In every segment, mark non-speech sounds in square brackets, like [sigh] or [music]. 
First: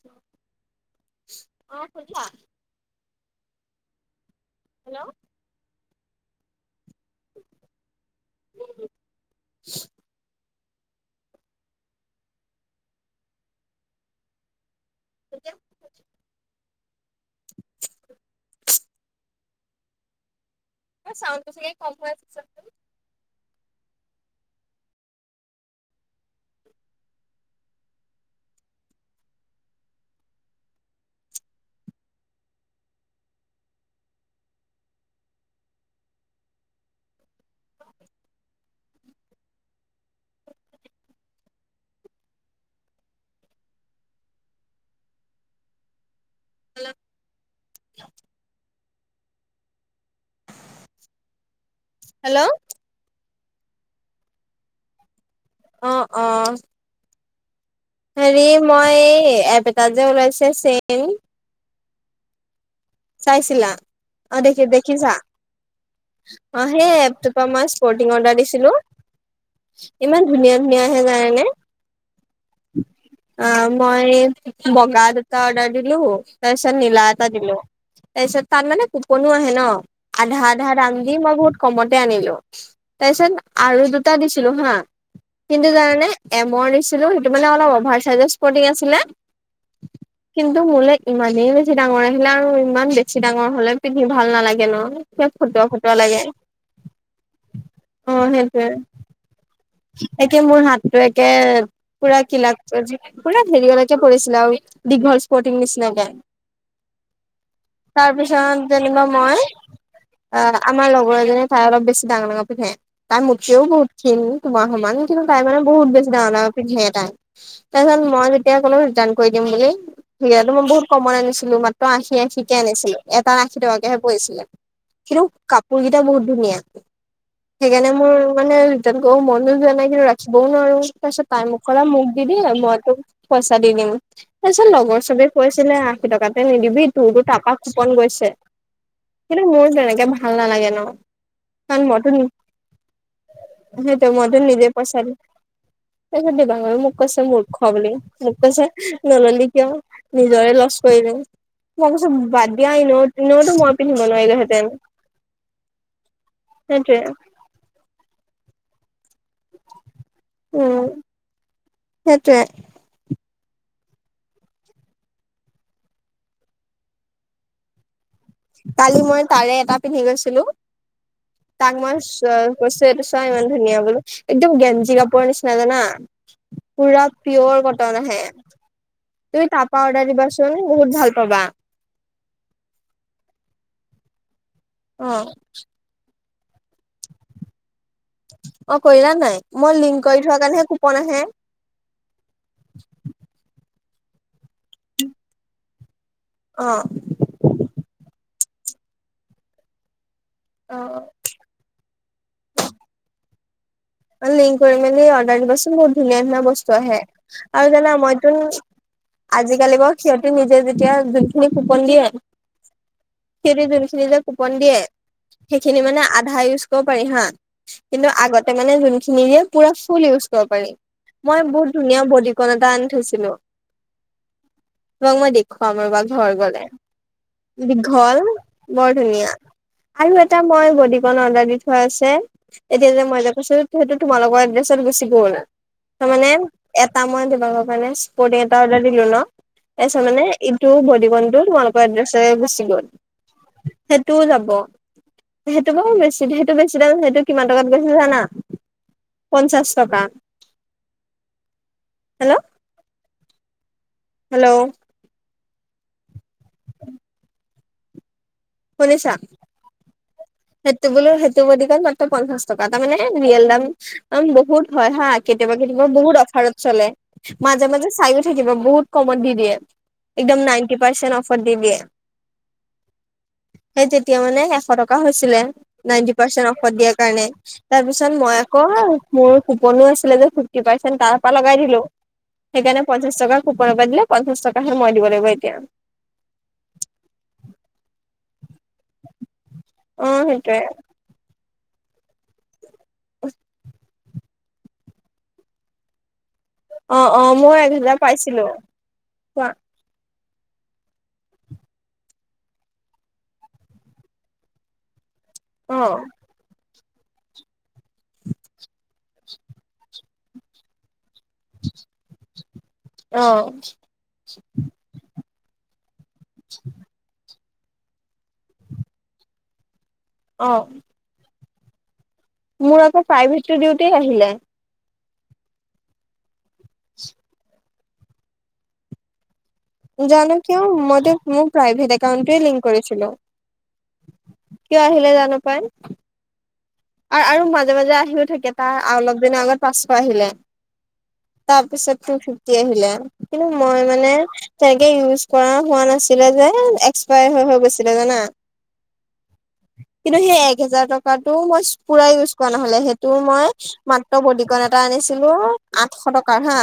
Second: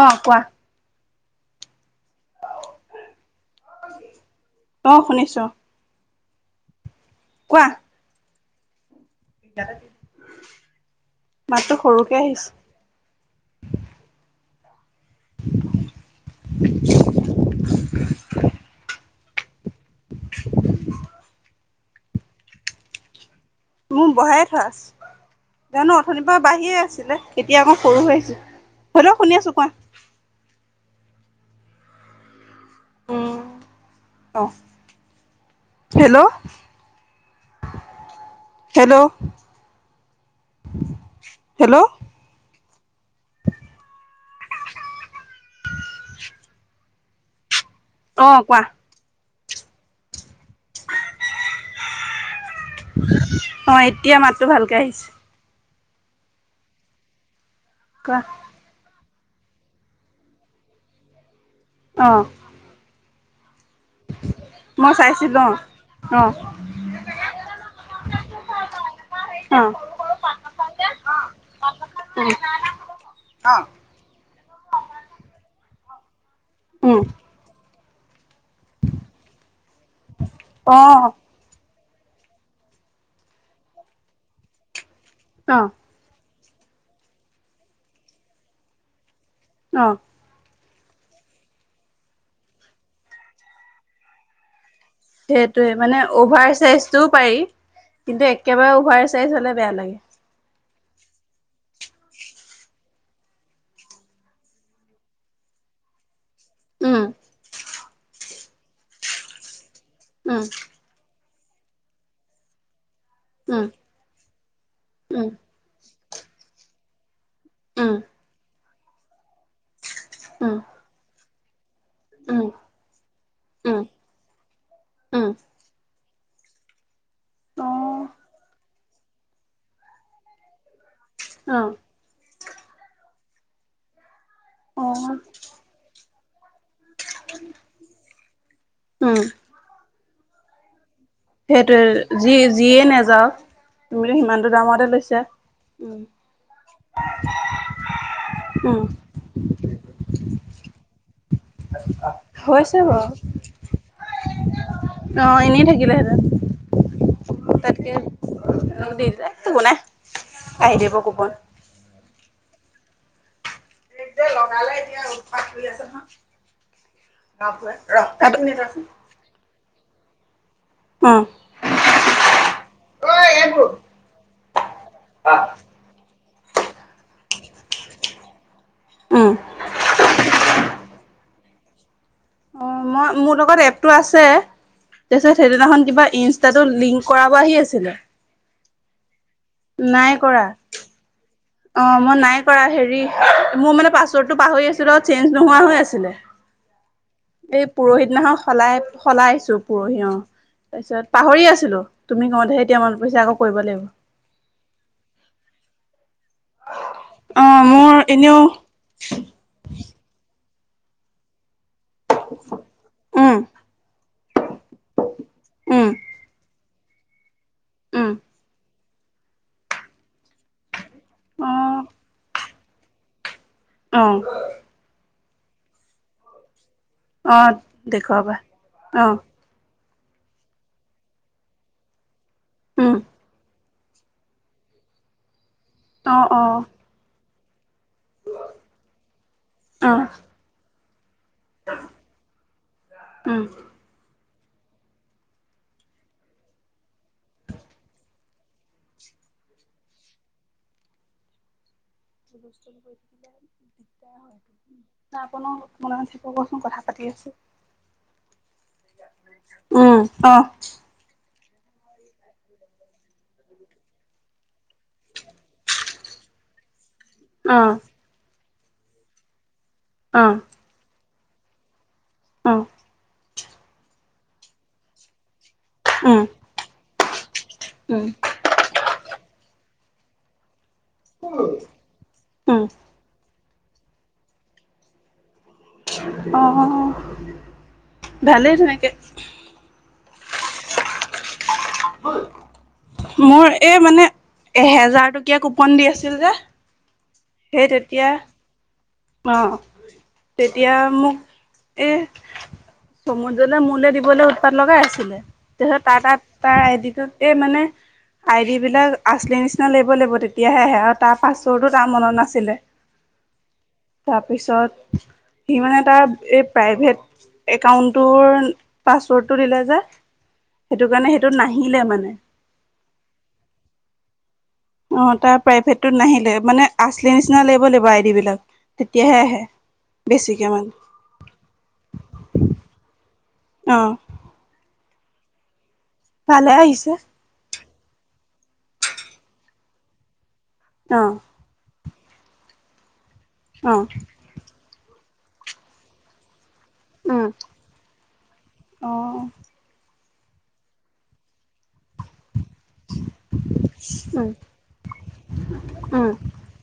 অ কোৱা। অ শুনিছা? অহ শুনিছো। কোৱা। দাদা কি কৰিছে! মাততো সৰুকে আহিছে চাউনটো চাগে কম হৈ আছে [unintelligible] মোৰ বহায়ে থোৱা আছে। জানোঁ অথনিৰ পৰা বাঢ়িয়ে আছিলে, এতিয়া আকৌ সৰু হৈ আহিছে, হ'লেও শুনি আছোঁ কোৱা। উম, অ', হেল্ল'! হেল্ল'! হেল্ল'! অ', কোৱা। হেল্ল'! অ', এতিয়া মাততো ভালকে আহিছ অ', অ'। কোৱা হেৰি মই এপ এটা যে, ওলাইছে চেইম অ'। চাইছিলা? অ দেখি মই দেখিছা চাইছিলোঁ, অ'। অ', সেই এপটোৰ পৰা মই স্পৰ্টিং অৰ্ডাৰ দিছিলোঁ। অ অ ইমান ধুনীয়া, ধুনীয়া আহে জানানে? উম অ', মই বগা দুটা অৰ্ডাৰ দিলো, তাৰপিছত উম নীলা এটা দিলো, তাৰপিছত, তাত মানে কুপনো আহে ন, আধা আধা অ দাম দি মই বহুত, কমতে আনিলো, তাৰপিছত আৰু দুটা দিছিলো হা, অ কিন্তু জানানে, এমৰ দিছিলো সেইটো মানে অলপ অভাৰ চাইজৰ স্পৰ্টিং আছিলে অঁ। তু মোলে ইমানেই বেছি ডাঙৰ আহিলে আৰু ইমান বেছি ডাঙৰ হলে পিন্ধি ভাল নালাগে ন। কিবা ফটুৱা সেইটোৱে ফটুৱা মানে লাগে অভাৰ চাইজটোও পাৰি। কিন্তু একেবাৰে অভাৰ চাইজ হলে বেয়া। লাগে একে মোৰ হাত, তো পুৰা কিলাক পুৰা হেৰি একে পৰিছিলে আৰু দীঘল স্পৰ্টিং নিচিনাকে। উম তাৰপিছত যেনিবা মই, অ উম আমাৰ লগৰ এজননে তাই অলপ বেছি ডাঙৰ ডাঙৰ পিন্ধে। তাই মোতকও উম বহুত ক্ষীন সমান কিন্তু উম তাই মানে বহুত ডাঙৰ ডাঙৰ পিন্ধে তাই। উম, তাৰপিছত মই যেতিয়া ক'লো, দান দিম বুলি সি উম, মই বহুত কমন আনিছিলো মা আশী আশী উম, কে আনিছিলো। এটা আশী উম, টকাকেহে পৰিছিলে কিন্তু উম, কাপোৰ ক, সেইকেইটা বহুত ধুনীয়া। সেইকাৰণে মোৰ মানে, মন জোৱা নাই কিন্তু ৰাখিব নোৱাৰো। তাৰপিছত তাই মোক অ', কলে মোকে দিবি। দিয় মই তোক পইচা দি দিম। তাৰপিছত লগৰ চবে কৈছিলে আশী টকাতে নিদিবি, তোৰতো তপা ইচকন গৈছে উম। কিন্তু মোৰ যেনেকে ভাল নালাগে ন কাৰণ সেইটোৱে যি যিয়ে নাযাওক হেটোৱে মইতো নিজে পইচা উম। দিম [unintelligible] দিবাংগই মোক কৈছে মূৰ্খ বুলি, মোক কৈছে উম নললি কিয়? নিজৰে লছ কৰিলে মই কৈছো, বাদ দিয়া হৈছে বাৰু এনেও-এনেওতো মই পিন্ধিব নোৱাৰিলোহেঁতেন। অ', এনেই থাকিলেহেঁতেন। সেইটোৱে। তাকে দিলে, একো নাই। আহি উম, দিব কোপন। সেইটোৱে। এইটোৱে লগালে এতিয়া উৎপাত কৰি আছে হ কাপটোৱে, ৰহ কালি মই তাৰে এটা পিন্ধি গৈছিলো। উম, তাক মই ছো কৈছো এইটো চোৱা ইমান ধুনীয়া বোলো একদম গেঞ্জি কাপোৰৰ নিচিনা জানা। পুৰা পিয়ৰ কটন আহে, উম, তুমি তাৰপা অৰ্ডাৰ দিবাচোন বহুত ভাল পাবা। অ, মই মোৰ লগত এপটো আছে অ তাৰপিছত সেইদিনাখন কিবা ইনছ তাতো লিংক কৰাব আহি আছিলে অ, কৰিলা নাই? মই লিংক নাই কৰি থোৱা কৰা। কাৰণেহে কুপন আহে। অ, মই নাই কৰা হেৰি মোৰ মানে পাছৱৰ্ডটো পাহৰি আছিলো, চেঞ্জ নোহোৱা হৈ আছিলে। অ এই পৰহি দিনাখন সলাই সলাইছো পৰহি অ', অ তাৰপিছত পাহৰি আছিলো, তুমি কওঁতেহে এতিয়া মনত পইছে আকৌ কৰিব লাগিব। অ, লিংক কৰি মেলি অৰ্ডাৰ দিবাচোন বহুত ধুনীয়া ধুনীয়া বস্তু আহে অ আৰু মোৰ জানা মইতোন এনেও আজিকালি বৰ ক্ষতিন যে যেতিয়া জোনখিনি কুপন দিয়ে উম সিহঁতি যোনখিনি যে কুপন দিয়ে, উম সেইখিনি মানে আধা ইউজ কৰিব পাৰি হা কিন্তু উম আগতে মানে যোনখিনি দিয়ে পুৰা ফুল ইউজ কৰিব পাৰি। মই অ বহুত ধুনীয়া বদিকণ এটা আনি থৈছিলো। অ', তোমাক মই দেখুৱাম ৰবা ঘৰ গলে, অ দীঘল দেখুৱাবা। বৰ অ ধুনীয়া। আৰু এটা মই বদিকণ অৰ্ডাৰ দি থোৱা আছে, এতিয়া উম যে মই যে সেইটো সেইটো তোমালোকৰ এড্ৰেছত গুচি গ'ল, অ মানে অ এটা মই ধৈল মানে স্পৰ্টিং এটা দিলো ন, অ তাৰপিছত মানে এইটো বদিকণ এইটোও তোমালোকৰ এড্ৰেছৰে গুচি গ'ল উম। সেইটোও যাব। ব। সেইটো বাৰু বেছি সেইটো বেছি দাম সেইটো কিমান টকাত লৈছো জানা? পঞ্চাছ টকা হেল্ল' [unintelligible] হেল্ল' অকমান মনে মনে থাকিব কচোন, কথা পাতি আছো শুনিছা উম অহ সেইটো বোলো সেইটো বৰ্দিকণ মাত্ৰ পঞ্চাশ টকা। তাৰ মানে ৰিয়েল দাম বহুত হয় হা কেতিয়াবা বহুত অফাৰত চলে অ মাজে মাজে চাইও থাকিব। বহুত কমত দি দিয়ে। অ একদম নাইনটি পাৰ্চেন্ট অফত দি দিয়ে। অ সেই তেতিয়া মানে এশ টকা হৈছিলে নাইনটি উম পাৰ্চেন্ট অফত দিয়া কাৰণে, তাৰ পিছত মই আকৌ মোৰ কুপনো আছিলে যে ফিফটি পাৰৰ্সেন্ট তাৰ পৰা উম। লগাই দিলো, উম, সেইকাৰণে পঞ্চাশ টকা কুপনৰ পৰা দিলো পঞ্চাশ টকা হে মই দিব লাগিব এতিয়া। অ', ভালেই তেনেকে। অ', সেইটোৱে। মোৰ এই মানে এহাজাৰ টকীয়া কুপন দি আছিল যে অ অ মই সেই এক হেজাৰ তেতিয়া, পাইছিলো চোৱা অ'। তেতিয়া মোক এ চমুদলৈ মোলে দিবলৈ উৎপাত লগাই আছিলে তেলে অ তাৰ তাত তাৰ এই মানে আইডি বিলাক আছলি নিচিনা লাগব লাগিব তেতিয়াহে আহ আৰু তাৰ পাছৰ্ডো নাছিলে অ তাৰপিছত সি মানে তাৰ এই প্ৰাইভেট একাউণ্টটোৰ পাছৱৰ্ডটো দিলে যে অ সেইটো কাৰণে সেইটো নাহিলে মানে মোৰ আকৌ প্ৰাইভেত টো দিওঁতেই আহিলে অ তাৰ প্ৰাইভেটত নাহিলে মানে আচলি নিচিনা লাগিব লাগিব আইড বিলাক তেতিয়াহে আহে জান বেছিকে কিয় মানে ম মোৰ প্ৰাইভেট একাউণ্ট লিংক কৰিছিল আহ কিয় আহিলে জান পাই আহিছে আৰু আৰু মাজে মাজে আহিও থাকে তাৰ অলপ দিনৰ আগত পাছশ আহিলে অ তাৰপিছত টু ফিফটি আহিলে কিন্তু অ মই মানে তেনেকে ইউজ কৰা হোৱা নাছিলে যে উম এক্সপায়াৰ হৈ হৈ গৈছিলে জানা অ কিন্তু সেই এক হেজাৰ টকাতটো মই পুৰাই গৈছো হলে সেইটো মই মাত্ৰ উম বডিকণ এটা আনিছিলো আঠশ উম টকাৰ হা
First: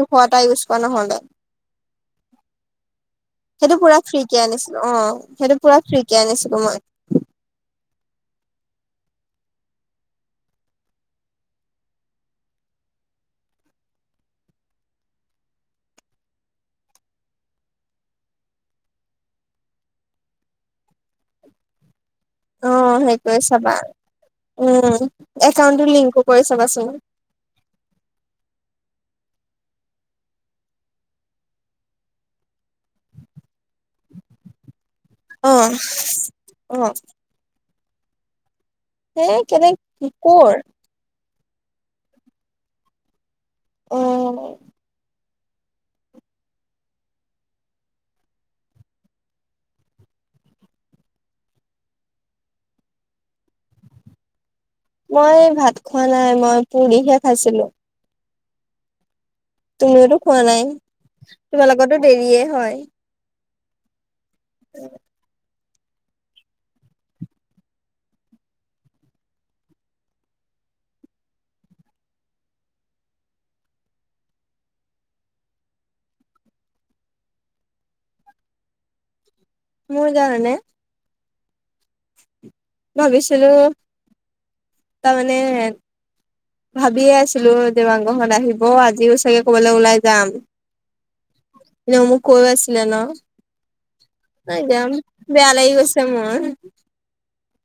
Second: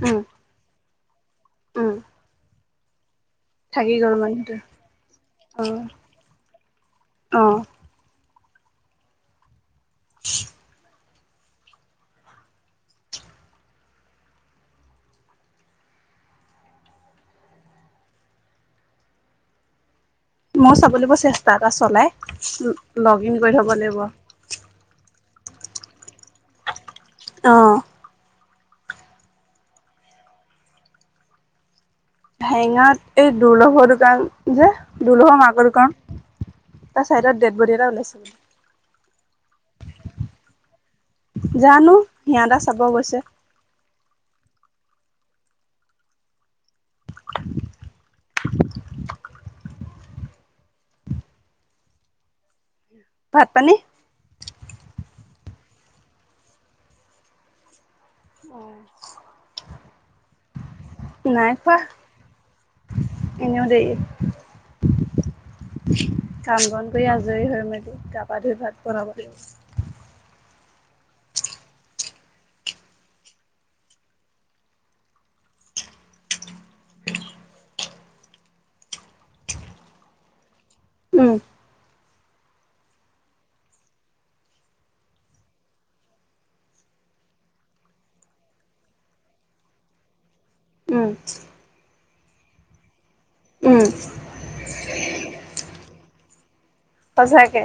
দুশ উম এটা ইউজ কৰা ন হ'ল উম সেইটো থাকি পুৰা গ'ল ফ্ৰী কে মানুহটো আনিছিলো অ সেইটো অ পুৰা ফ্ৰী কে আনিছিলো মই অ [unintelligible] ময় চাব লিব চেষ্টা এটা চলাই অ লগ ইন সেইটোৱয়ে কৰি থব চাবা লাগিব উম একাউণ্টো লিংকো কৰি চাবাচোন আহ হেঙা এই দুৰ্লভৰ দোকান যে দুৰ্লভৰ অ মাকৰ দোকান অ তাৰ চাইডত দেদবদী এটা ওলাই আছে হে কেনে কি কৰ জানো সিহঁ এ চাব গৈছে উ ভাত পানী মই ভাত খোৱা নাই মই পুৰিহে খাইছিলো অ তুমিওতো খোৱা নাই খোৱা তোমালোকো দেৰিয়ে হয় এনেও দেৰি কাম বন কৰি আজৰি হৈ মেলি তাৰ গা ধুই ভাত বনাব লাগিব [unintelligible] মোৰ কাৰণে উম ভাবিছিলোঁ তাৰমানে ভাবিয়ে আছিলো দেৱাংগ হত আহিব আজিও চাগে ক'বালৈ ওলাই যাম। উম এনেও মোক কৈ আছিলে ন? উম, নাই এতিয়া বেয়া লাগি গৈছে মোৰ সঁচাকে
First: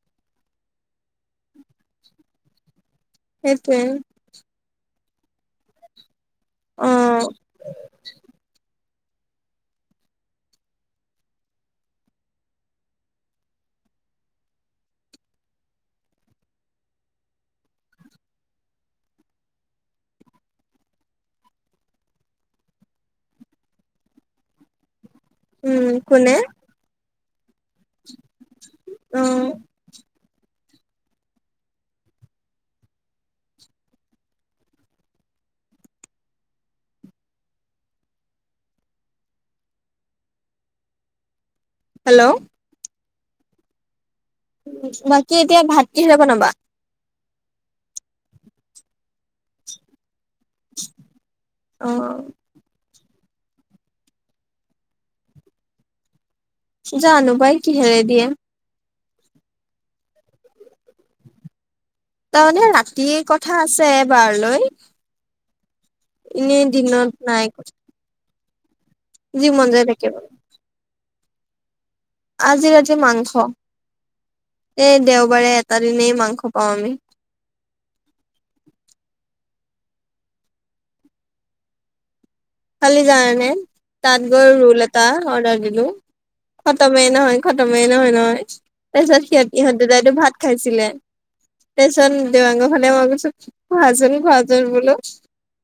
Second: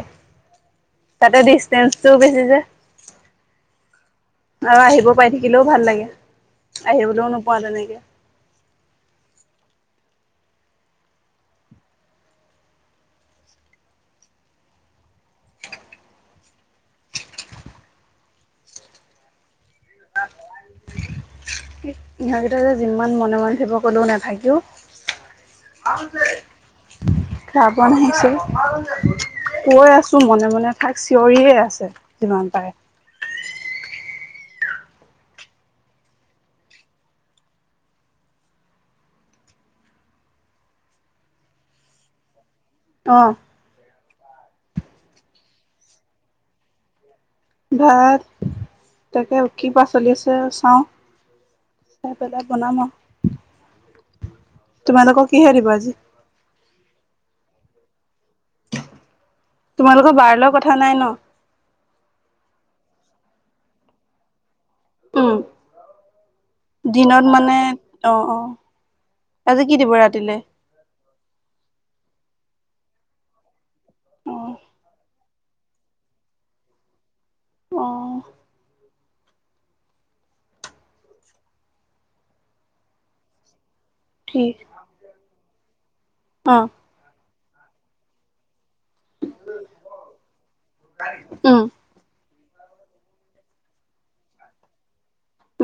তাতে ডিচটেঞ্চটো বেছি যে। সেটোয়ে। আৰু আহিব পাই থাকিলেও ভাল লাগে অ আহিবলৈও নোপোৱা তেনেকে। ইহঁত কেতাযে যিমান মনে-মনে থাকিব কলেও নাথাকিও উম, কোনে? খাবন আহিচে অ কৈ আছোঁ মনে - মনে থাক চিঞৰিয়ে আছে যিমান পাৰে। হেল্ল', অ', বাকী এতিয়া ভাত কিহেৰে বনাবা? ভাত তাকে কি পাচলি আছ ছে চাওঁ চাই অ' পেলাই বনাম আৰু। তোমালোকৰ কিহে দিব আজি? জানো বাই কি হেৰে দিয়ে। তোমালোকৰ বাৰ লৈ কথা নাই ন? তাৰমানে ৰাতিয়ে কথা আছে বাৰলৈ। উম, দিনত মানে অ', অ', যি আজি মন কি যায় দিব তাকে বনাম। ৰাতিলে? আজি ৰাতি মাংস অ এ দেও দেওবাৰে এটা দিনেই মাংস পাওঁ আমি। অ', কালি জানানে তাত কি গৈ ৰোল এটা অৰ্ডাৰ দিলো অ খতমে নহয় খতমেই নহয়-নহয় তাৰপিছত সিহত ইহঁত দুতাইটো ভাত খাইছিলে, উম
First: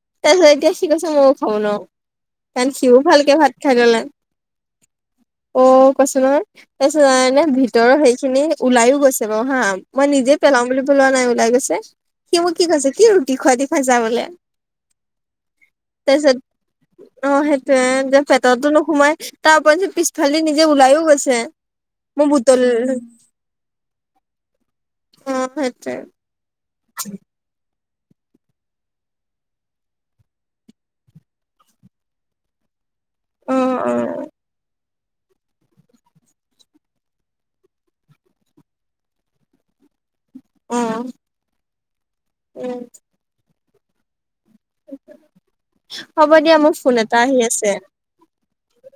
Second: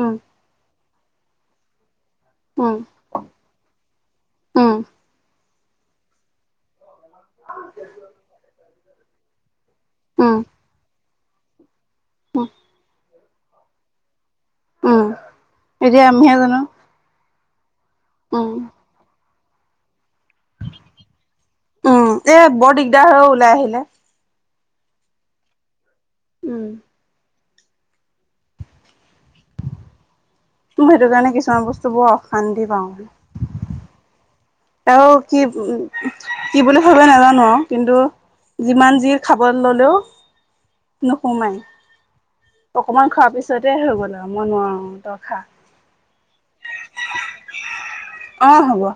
উম [unintelligible] সি কৈছে মইও খাঁব নুৱাও, কাৰণ উম সিও ভালকে ভাত খাই ললে। উম অ [unintelligible] [unintelligible] ভিতৰৰ সেই খিনি ওলাইও গৈছে বাৰু হা মই নিজে উম পেলাও বুলি পলোৱা নাই। ওলাই গৈছে, সি উম মোক কি কৈছে কি ৰুটি খাই দেখুৱাইছা বোলে। উম, এতিয়া আমিহে তাৰপিছত জান অ সেইটোয়ে যে পেটতো নোসোমাই তাৰপ যে পি খালি নিজে ওলাইও গৈছে, উম মোৰ এ ভুতল বৰ দিগদাৰ হয় ওলাই আহিলে অ সেইটোৱে। উম [unintelligible] মই সেইটো কাৰণে কিছুমান বস্তু বৰ অশান্তি পাওঁ। অ অ অ। আৰু কি উ কি বুলি ভাবে নাজানো আৰু কিন্তু। যিমান জিৰ খাব ললেও। অ', নোসোমাই, উম, অকমান খোৱাৰ পিছতে হৈ গ'ল আ মই নোৱাৰোঁ আৰু তই খা হ'ব দিয়া মোৰ ফোন এটা আহি আছে। [unintelligible] অ হব।